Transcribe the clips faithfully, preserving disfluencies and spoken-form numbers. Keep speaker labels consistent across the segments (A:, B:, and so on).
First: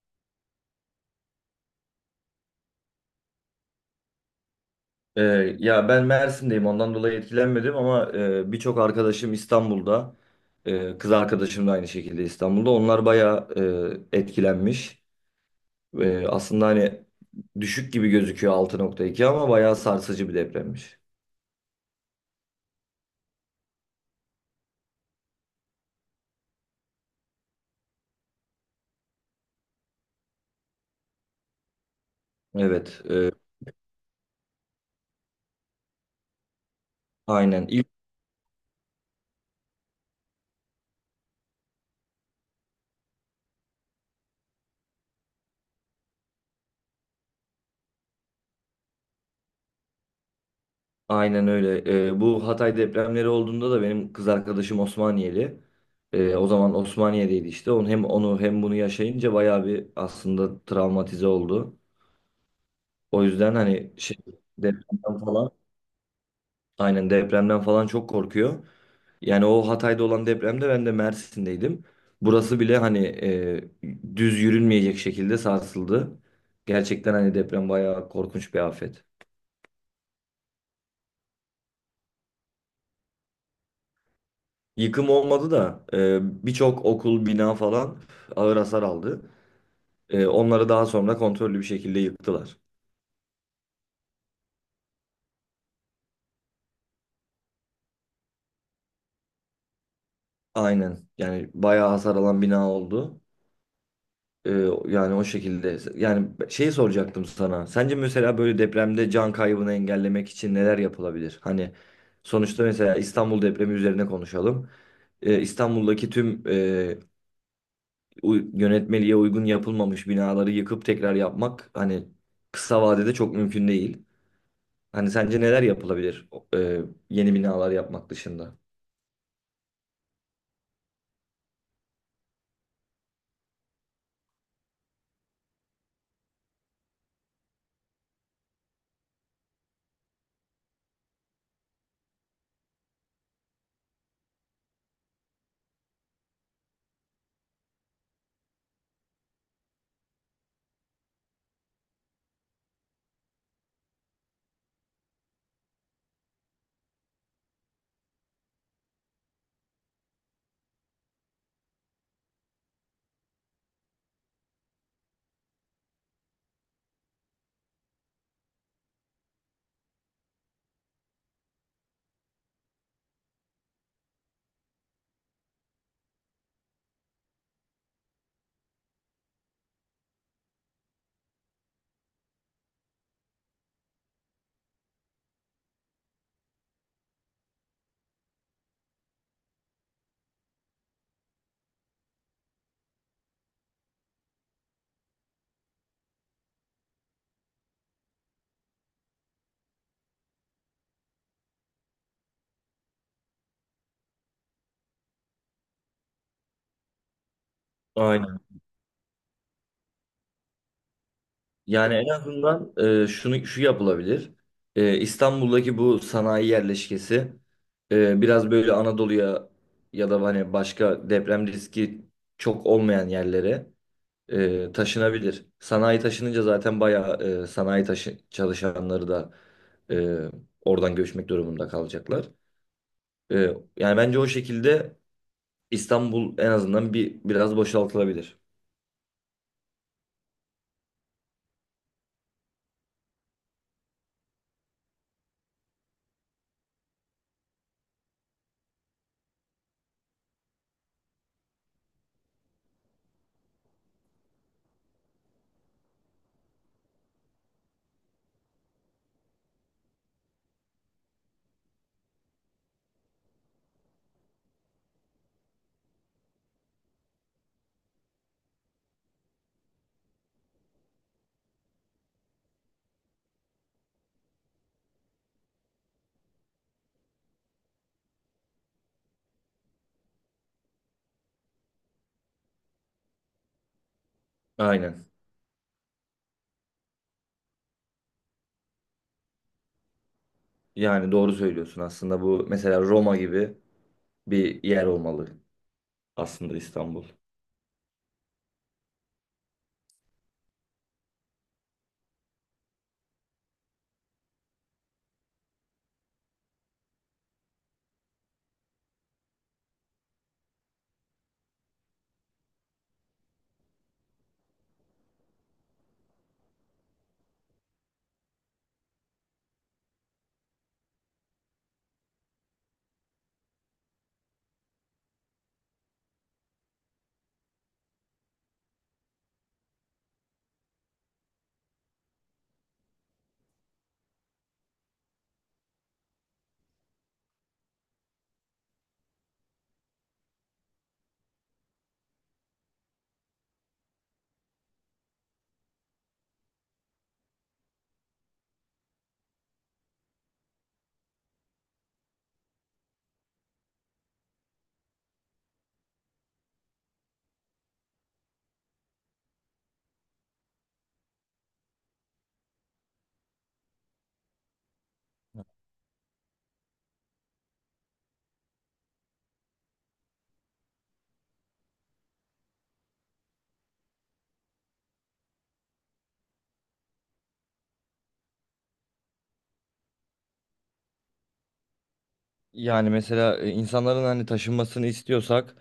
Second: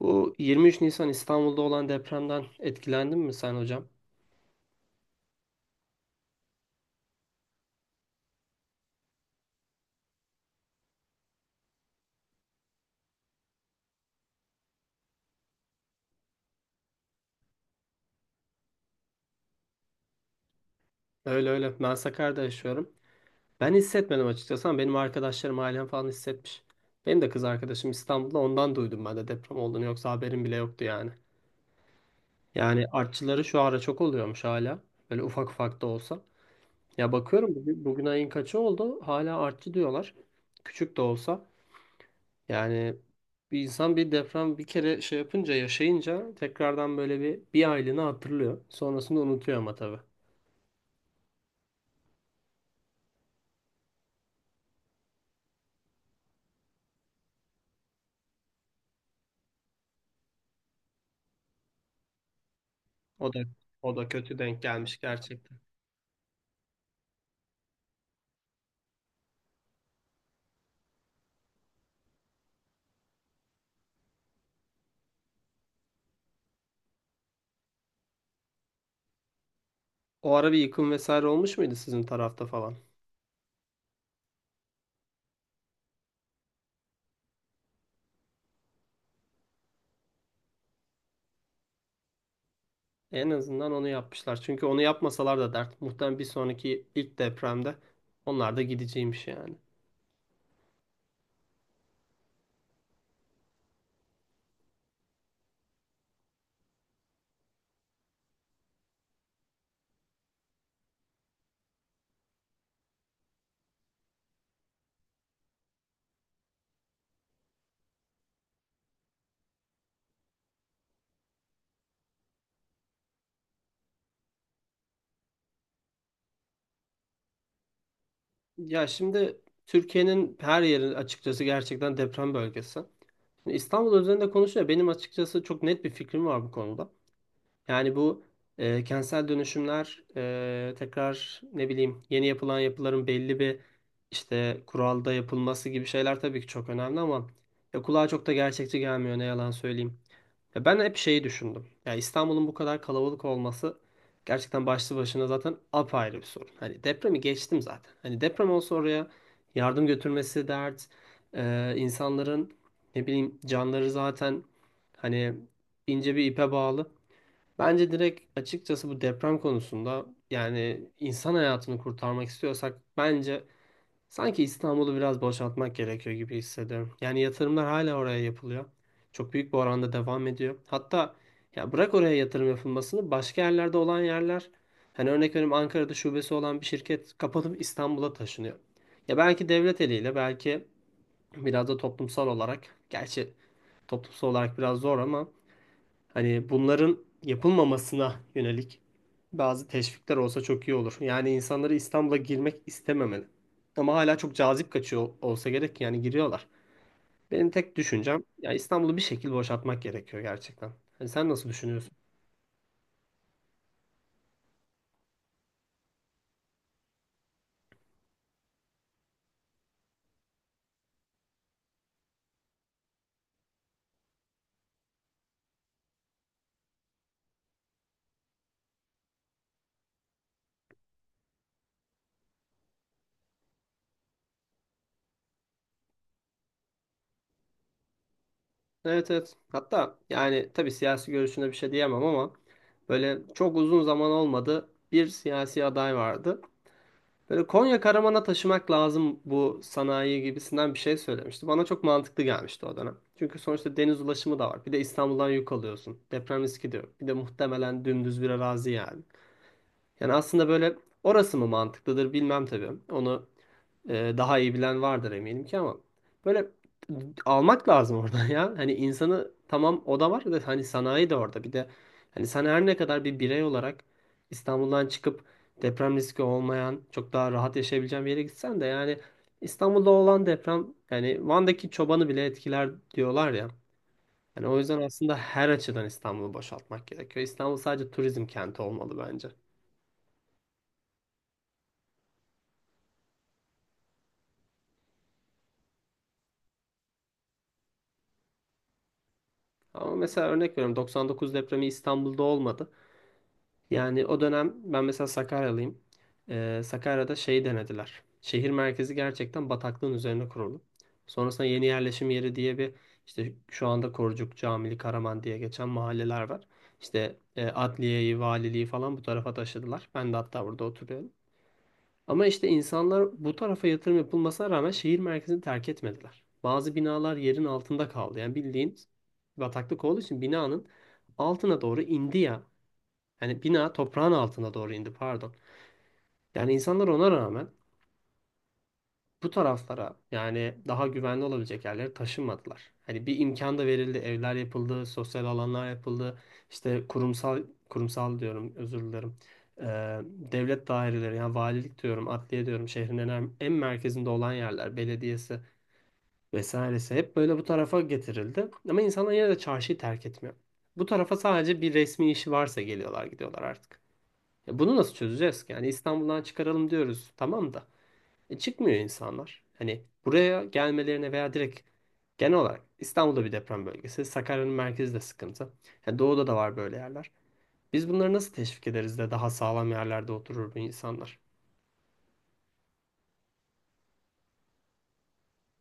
A: Bu yirmi üç Nisan İstanbul'da olan depremden etkilendin mi sen hocam?
B: Ee, ya ben Mersin'deyim ondan dolayı etkilenmedim ama e, birçok arkadaşım İstanbul'da. Ee, kız arkadaşım da aynı şekilde İstanbul'da. Onlar bayağı e, etkilenmiş. Ee, aslında hani düşük gibi gözüküyor altı nokta iki ama bayağı sarsıcı bir depremmiş.
A: Öyle öyle. Ben Sakarya'da yaşıyorum. Ben hissetmedim açıkçası ama benim arkadaşlarım, ailem falan hissetmiş. Benim de kız arkadaşım İstanbul'da, ondan duydum ben de deprem olduğunu. Yoksa haberim bile yoktu yani. Yani
B: Evet, e,
A: artçıları şu ara çok oluyormuş hala. Böyle ufak ufak da olsa. Ya bakıyorum
B: aynen
A: bugün,
B: ilk
A: bugün ayın kaçı oldu? Hala artçı diyorlar. Küçük de olsa. Yani bir insan bir deprem bir kere şey yapınca, yaşayınca tekrardan böyle bir bir aylığını hatırlıyor. Sonrasında unutuyor ama tabii.
B: aynen öyle. E, bu Hatay depremleri olduğunda da benim kız arkadaşım Osmaniyeli. E, o zaman Osmaniye'deydi işte. Onu hem onu hem bunu yaşayınca bayağı bir aslında travmatize oldu. O
A: O da
B: yüzden
A: o
B: hani
A: da
B: şey
A: kötü denk gelmiş
B: depremden falan
A: gerçekten.
B: aynen depremden falan çok korkuyor. Yani o Hatay'da olan depremde ben de Mersin'deydim. Burası bile hani e, düz yürünmeyecek şekilde sarsıldı. Gerçekten hani deprem bayağı korkunç bir afet.
A: O ara bir yıkım vesaire olmuş muydu sizin tarafta falan?
B: Yıkım olmadı da e, birçok okul, bina falan ağır hasar aldı. E, onları daha sonra kontrollü bir şekilde yıktılar.
A: En azından onu yapmışlar. Çünkü onu yapmasalar da dert. Muhtemelen bir sonraki ilk depremde onlar da gideceğiymiş yani.
B: Aynen, yani bayağı hasar alan bina oldu. Ee, Yani o şekilde. Yani şeyi soracaktım sana. Sence mesela böyle depremde can kaybını engellemek için neler yapılabilir? Hani sonuçta mesela İstanbul depremi üzerine konuşalım. Ee, İstanbul'daki tüm e, u- yönetmeliğe uygun yapılmamış binaları yıkıp tekrar yapmak hani kısa vadede çok mümkün değil. Hani sence neler yapılabilir e, yeni binalar yapmak dışında?
A: Ya şimdi Türkiye'nin her yeri açıkçası gerçekten deprem bölgesi. Şimdi İstanbul üzerinde konuşuyor. Benim açıkçası çok net bir fikrim var bu konuda. Yani bu e, kentsel dönüşümler, e, tekrar ne bileyim yeni yapılan yapıların belli bir işte kuralda yapılması gibi şeyler tabii ki çok önemli ama ya kulağa çok da gerçekçi gelmiyor, ne yalan söyleyeyim. Ya ben hep şeyi düşündüm. Ya İstanbul'un bu kadar kalabalık olması gerçekten başlı başına zaten apayrı bir sorun. Hani depremi geçtim zaten. Hani deprem olsa oraya yardım götürmesi dert. E, insanların ne bileyim canları zaten hani ince bir ipe bağlı. Bence direkt açıkçası bu deprem konusunda, yani insan hayatını kurtarmak istiyorsak, bence sanki İstanbul'u biraz boşaltmak gerekiyor gibi hissediyorum. Yani yatırımlar hala oraya yapılıyor. Çok büyük bir oranda devam ediyor. Hatta ya bırak oraya yatırım yapılmasını, başka yerlerde olan yerler, hani örnek veriyorum, Ankara'da şubesi olan bir şirket kapatıp İstanbul'a taşınıyor. Ya belki devlet eliyle, belki biraz da toplumsal olarak, gerçi toplumsal olarak biraz zor ama hani bunların yapılmamasına yönelik bazı teşvikler olsa çok iyi olur. Yani insanları İstanbul'a girmek istememeli. Ama hala çok cazip kaçıyor olsa gerek ki yani giriyorlar. Benim tek düşüncem ya İstanbul'u bir şekilde boşaltmak gerekiyor gerçekten. Hani sen nasıl düşünüyorsun?
B: Yani en azından e, şunu şu yapılabilir. E, İstanbul'daki bu sanayi yerleşkesi e, biraz böyle Anadolu'ya ya da hani başka deprem riski çok olmayan yerlere e, taşınabilir. Sanayi taşınınca zaten bayağı e, sanayi taşı çalışanları da e, oradan göçmek durumunda kalacaklar. E, Yani bence o şekilde İstanbul en azından bir biraz boşaltılabilir.
A: Evet evet. Hatta yani tabii siyasi görüşüne bir şey diyemem ama böyle çok uzun zaman olmadı, bir siyasi aday vardı. Böyle Konya Karaman'a taşımak lazım bu sanayi gibisinden bir şey söylemişti. Bana çok mantıklı gelmişti o dönem. Çünkü sonuçta deniz ulaşımı da var. Bir de İstanbul'dan yük alıyorsun. Deprem riski de yok. Bir de muhtemelen dümdüz bir arazi yani. Yani aslında böyle, orası mı mantıklıdır bilmem tabii. Onu e, daha iyi bilen vardır eminim ki, ama böyle almak lazım oradan ya. Hani insanı, tamam o da var da, hani sanayi de orada. Bir de hani sen her ne kadar bir birey olarak İstanbul'dan çıkıp deprem riski olmayan, çok daha rahat yaşayabileceğin bir yere gitsen de, yani İstanbul'da olan deprem yani Van'daki çobanı bile etkiler diyorlar ya. Yani o yüzden
B: Aynen.
A: aslında her açıdan İstanbul'u boşaltmak gerekiyor. İstanbul sadece turizm kenti olmalı bence.
B: Yani doğru söylüyorsun, aslında bu mesela Roma gibi bir yer olmalı aslında İstanbul.
A: Ama mesela örnek veriyorum, doksan dokuz depremi İstanbul'da olmadı. Yani o dönem ben mesela Sakaryalıyım. Ee, Sakarya'da şeyi denediler. Şehir merkezi gerçekten bataklığın üzerine kuruldu. Sonrasında yeni yerleşim yeri diye bir, işte şu anda Korucuk, Camili, Karaman diye geçen mahalleler var. İşte e, adliyeyi, valiliği falan bu tarafa taşıdılar. Ben de hatta burada oturuyorum. Ama işte insanlar bu tarafa yatırım yapılmasına rağmen şehir merkezini terk etmediler. Bazı binalar yerin altında kaldı. Yani bildiğin, bataklık olduğu için binanın altına doğru indi ya. Yani bina toprağın altına doğru indi, pardon. Yani insanlar ona rağmen bu taraflara, yani daha güvenli olabilecek yerlere taşınmadılar. Hani bir imkan da verildi, evler yapıldı, sosyal alanlar yapıldı. İşte kurumsal kurumsal diyorum, özür dilerim. Ee, Devlet daireleri yani, valilik diyorum, adliye diyorum, şehrin en, en merkezinde olan yerler, belediyesi vesairesi hep böyle bu tarafa getirildi. Ama insanlar yine de çarşıyı terk etmiyor. Bu tarafa sadece bir resmi işi varsa geliyorlar, gidiyorlar artık. Ya bunu nasıl çözeceğiz ki? Yani İstanbul'dan çıkaralım diyoruz, tamam da. E, çıkmıyor insanlar. Hani buraya gelmelerine veya direkt genel olarak, İstanbul'da bir deprem bölgesi, Sakarya'nın merkezi de sıkıntı. Yani doğuda da var böyle yerler. Biz bunları nasıl teşvik ederiz de daha sağlam yerlerde oturur bu insanlar?
B: Yani mesela e, insanların hani taşınmasını istiyorsak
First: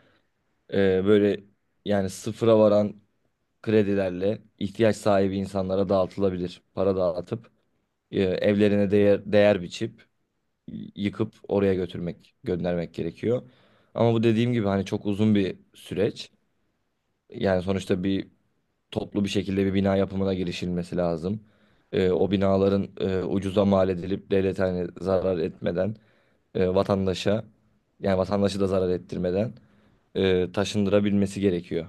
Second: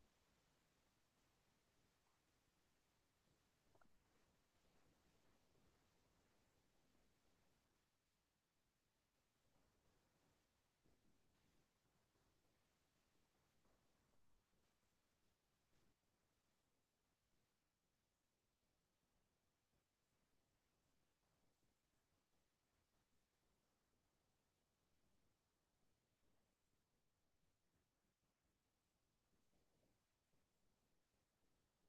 B: e, böyle yani sıfıra varan kredilerle ihtiyaç sahibi insanlara dağıtılabilir. Para dağıtıp e, evlerine değer, değer biçip y- yıkıp oraya götürmek, göndermek gerekiyor. Ama bu, dediğim gibi, hani çok uzun bir süreç. Yani sonuçta bir toplu bir şekilde bir bina yapımına girişilmesi lazım. Ee, o binaların e, ucuza mal edilip devlete hani zarar etmeden e, vatandaşa yani vatandaşı da zarar ettirmeden e, taşındırabilmesi gerekiyor.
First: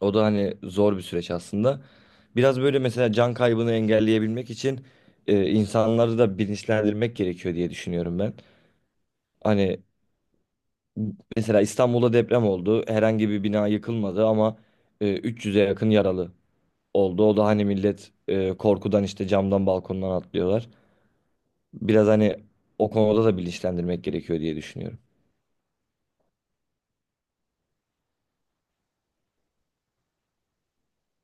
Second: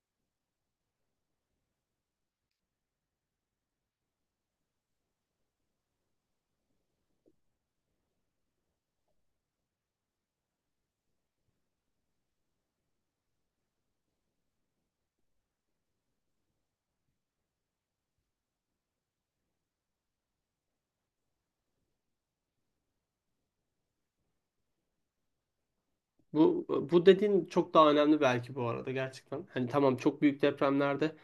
B: O da hani zor bir süreç aslında. Biraz böyle mesela can kaybını engelleyebilmek için e, insanları da bilinçlendirmek gerekiyor diye düşünüyorum ben. Hani mesela İstanbul'da deprem oldu. Herhangi bir bina yıkılmadı ama e, üç yüze yakın yaralı oldu. O da hani millet e, korkudan işte camdan balkondan atlıyorlar. Biraz hani o konuda da bilinçlendirmek gerekiyor diye düşünüyorum.
A: Bu bu dediğin çok daha önemli belki, bu arada, gerçekten. Hani tamam, çok büyük depremlerde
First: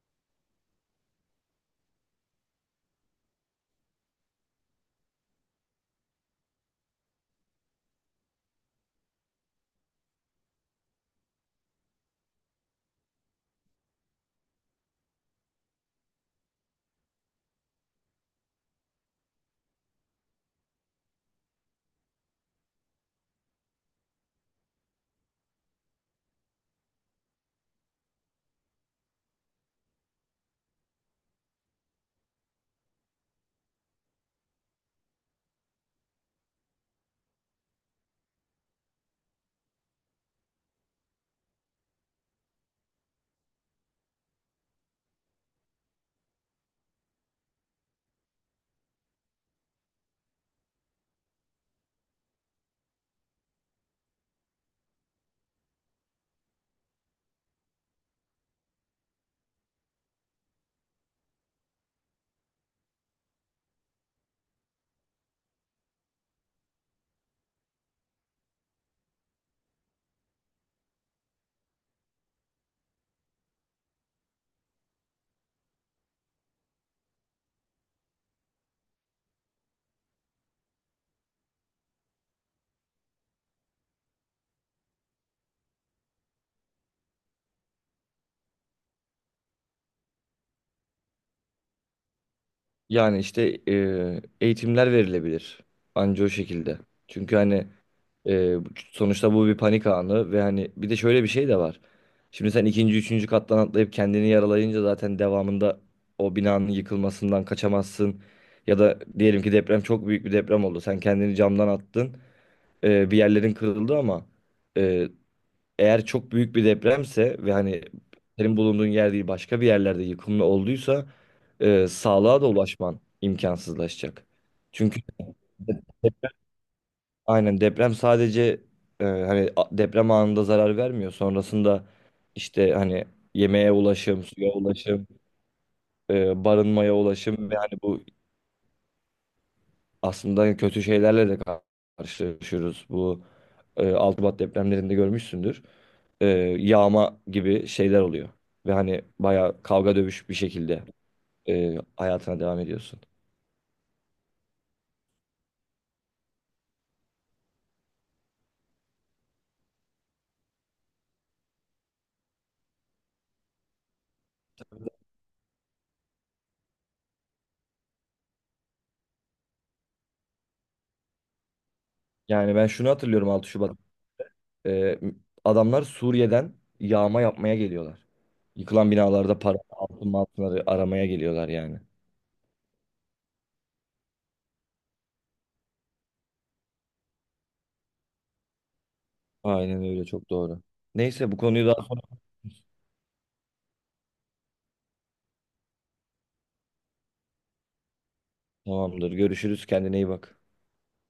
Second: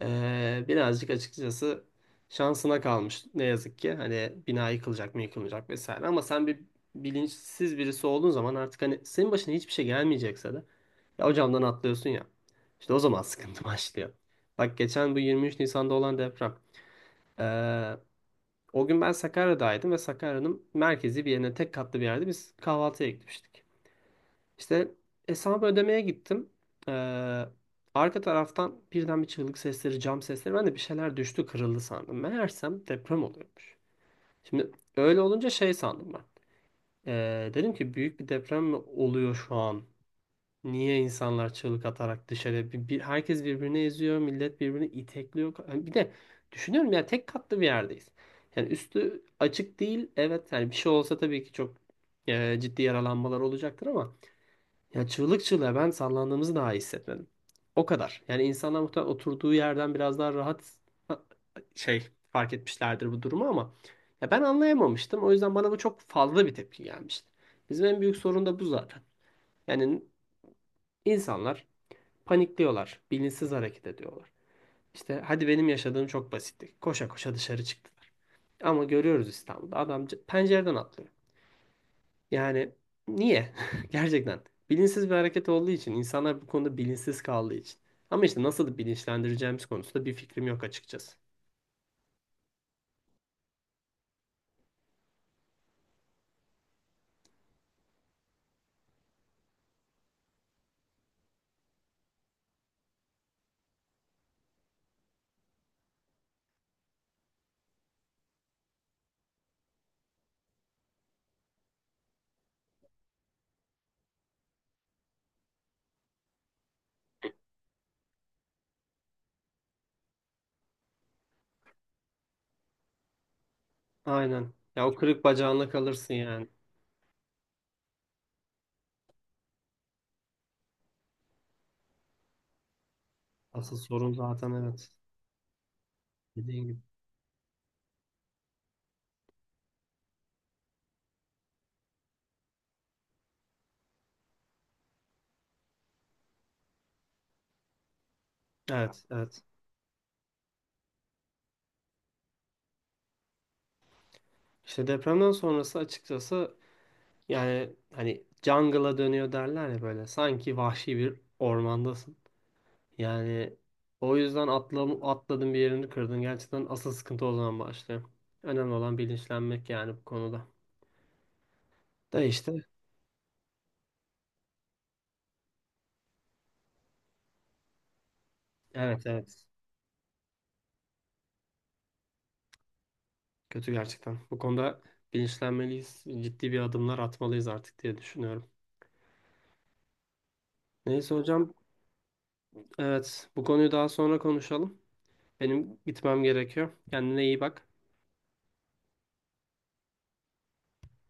A: eee, birazcık açıkçası şansına kalmış ne yazık ki. Hani bina yıkılacak mı, yıkılmayacak vesaire, ama sen bir bilinçsiz birisi olduğun zaman artık hani senin başına hiçbir şey gelmeyecekse de ya o camdan atlıyorsun ya. İşte o zaman sıkıntı başlıyor. Bak geçen bu yirmi üç Nisan'da olan deprem. Ee, O gün ben Sakarya'daydım ve Sakarya'nın merkezi bir yerine, tek katlı bir yerde biz kahvaltıya gitmiştik. İşte hesabı ödemeye gittim. Ee, Arka taraftan birden bir çığlık sesleri, cam sesleri. Ben de bir şeyler düştü, kırıldı sandım. Meğersem deprem oluyormuş. Şimdi öyle olunca şey sandım ben. Ee, dedim ki büyük bir deprem mi oluyor şu an? Niye insanlar çığlık atarak dışarıya bir, bir- herkes birbirini eziyor, millet birbirini itekliyor. Yani bir de düşünüyorum ya, tek katlı bir yerdeyiz. Yani üstü açık değil. Evet yani bir şey olsa tabii ki çok e, ciddi yaralanmalar olacaktır ama ya çığlık çığlığa, ben sallandığımızı daha iyi hissetmedim. O kadar. Yani insanlar muhtemelen oturduğu yerden biraz daha rahat, ha, şey fark etmişlerdir bu durumu, ama ya ben anlayamamıştım. O yüzden bana bu çok fazla bir tepki gelmişti. Bizim en büyük sorun da bu zaten. Yani insanlar panikliyorlar. Bilinçsiz hareket ediyorlar. İşte hadi benim yaşadığım çok basitti. Koşa koşa dışarı çıktılar. Ama görüyoruz, İstanbul'da adam c- pencereden atlıyor. Yani niye? Gerçekten. Bilinçsiz bir hareket olduğu için, insanlar bu konuda bilinçsiz kaldığı için. Ama işte nasıl bilinçlendireceğimiz konusunda bir fikrim yok açıkçası.
B: Yani işte e, eğitimler verilebilir. Anca o şekilde. Çünkü hani Ee, sonuçta bu bir panik anı ve hani bir de şöyle bir şey de var. Şimdi sen ikinci, üçüncü kattan atlayıp kendini yaralayınca zaten devamında o binanın yıkılmasından kaçamazsın. Ya da diyelim ki deprem çok büyük bir deprem oldu. Sen kendini camdan attın. Ee, bir yerlerin kırıldı ama e, eğer çok büyük bir depremse ve hani senin bulunduğun yer değil başka bir yerlerde yıkımlı olduysa e, sağlığa da ulaşman imkansızlaşacak.
A: Aynen. Ya o
B: Çünkü
A: kırık bacağınla kalırsın yani.
B: Aynen, deprem sadece e, hani a- deprem anında zarar vermiyor. Sonrasında işte hani yemeğe
A: Asıl sorun
B: ulaşım, suya
A: zaten, evet.
B: ulaşım, e,
A: Dediğin gibi.
B: barınmaya ulaşım ve hani bu aslında kötü şeylerle de kar- karşılaşıyoruz. Bu e, altı Şubat depremlerinde görmüşsündür. E, Yağma gibi şeyler oluyor. Ve hani
A: Evet, evet.
B: bayağı kavga dövüş bir şekilde e, hayatına devam ediyorsun.
A: İşte depremden sonrası açıkçası, yani hani jungle'a dönüyor derler ya böyle. Sanki vahşi bir ormandasın. Yani o yüzden atla, atladın, bir yerini kırdın. Gerçekten asıl sıkıntı o zaman başlıyor. Önemli olan bilinçlenmek yani bu konuda. Da
B: Yani
A: işte
B: ben şunu hatırlıyorum, altı Şubat. Ee, Adamlar Suriye'den yağma yapmaya geliyorlar. Yıkılan
A: evet,
B: binalarda
A: evet.
B: para, altın altınları aramaya geliyorlar yani.
A: Kötü gerçekten. Bu konuda bilinçlenmeliyiz. Ciddi bir adımlar atmalıyız artık diye düşünüyorum.
B: Aynen öyle, çok doğru.
A: Neyse
B: Neyse, bu
A: hocam.
B: konuyu daha sonra
A: Evet, bu konuyu daha sonra konuşalım. Benim gitmem gerekiyor. Kendine iyi bak.
B: tamamdır. Görüşürüz, kendine iyi bak.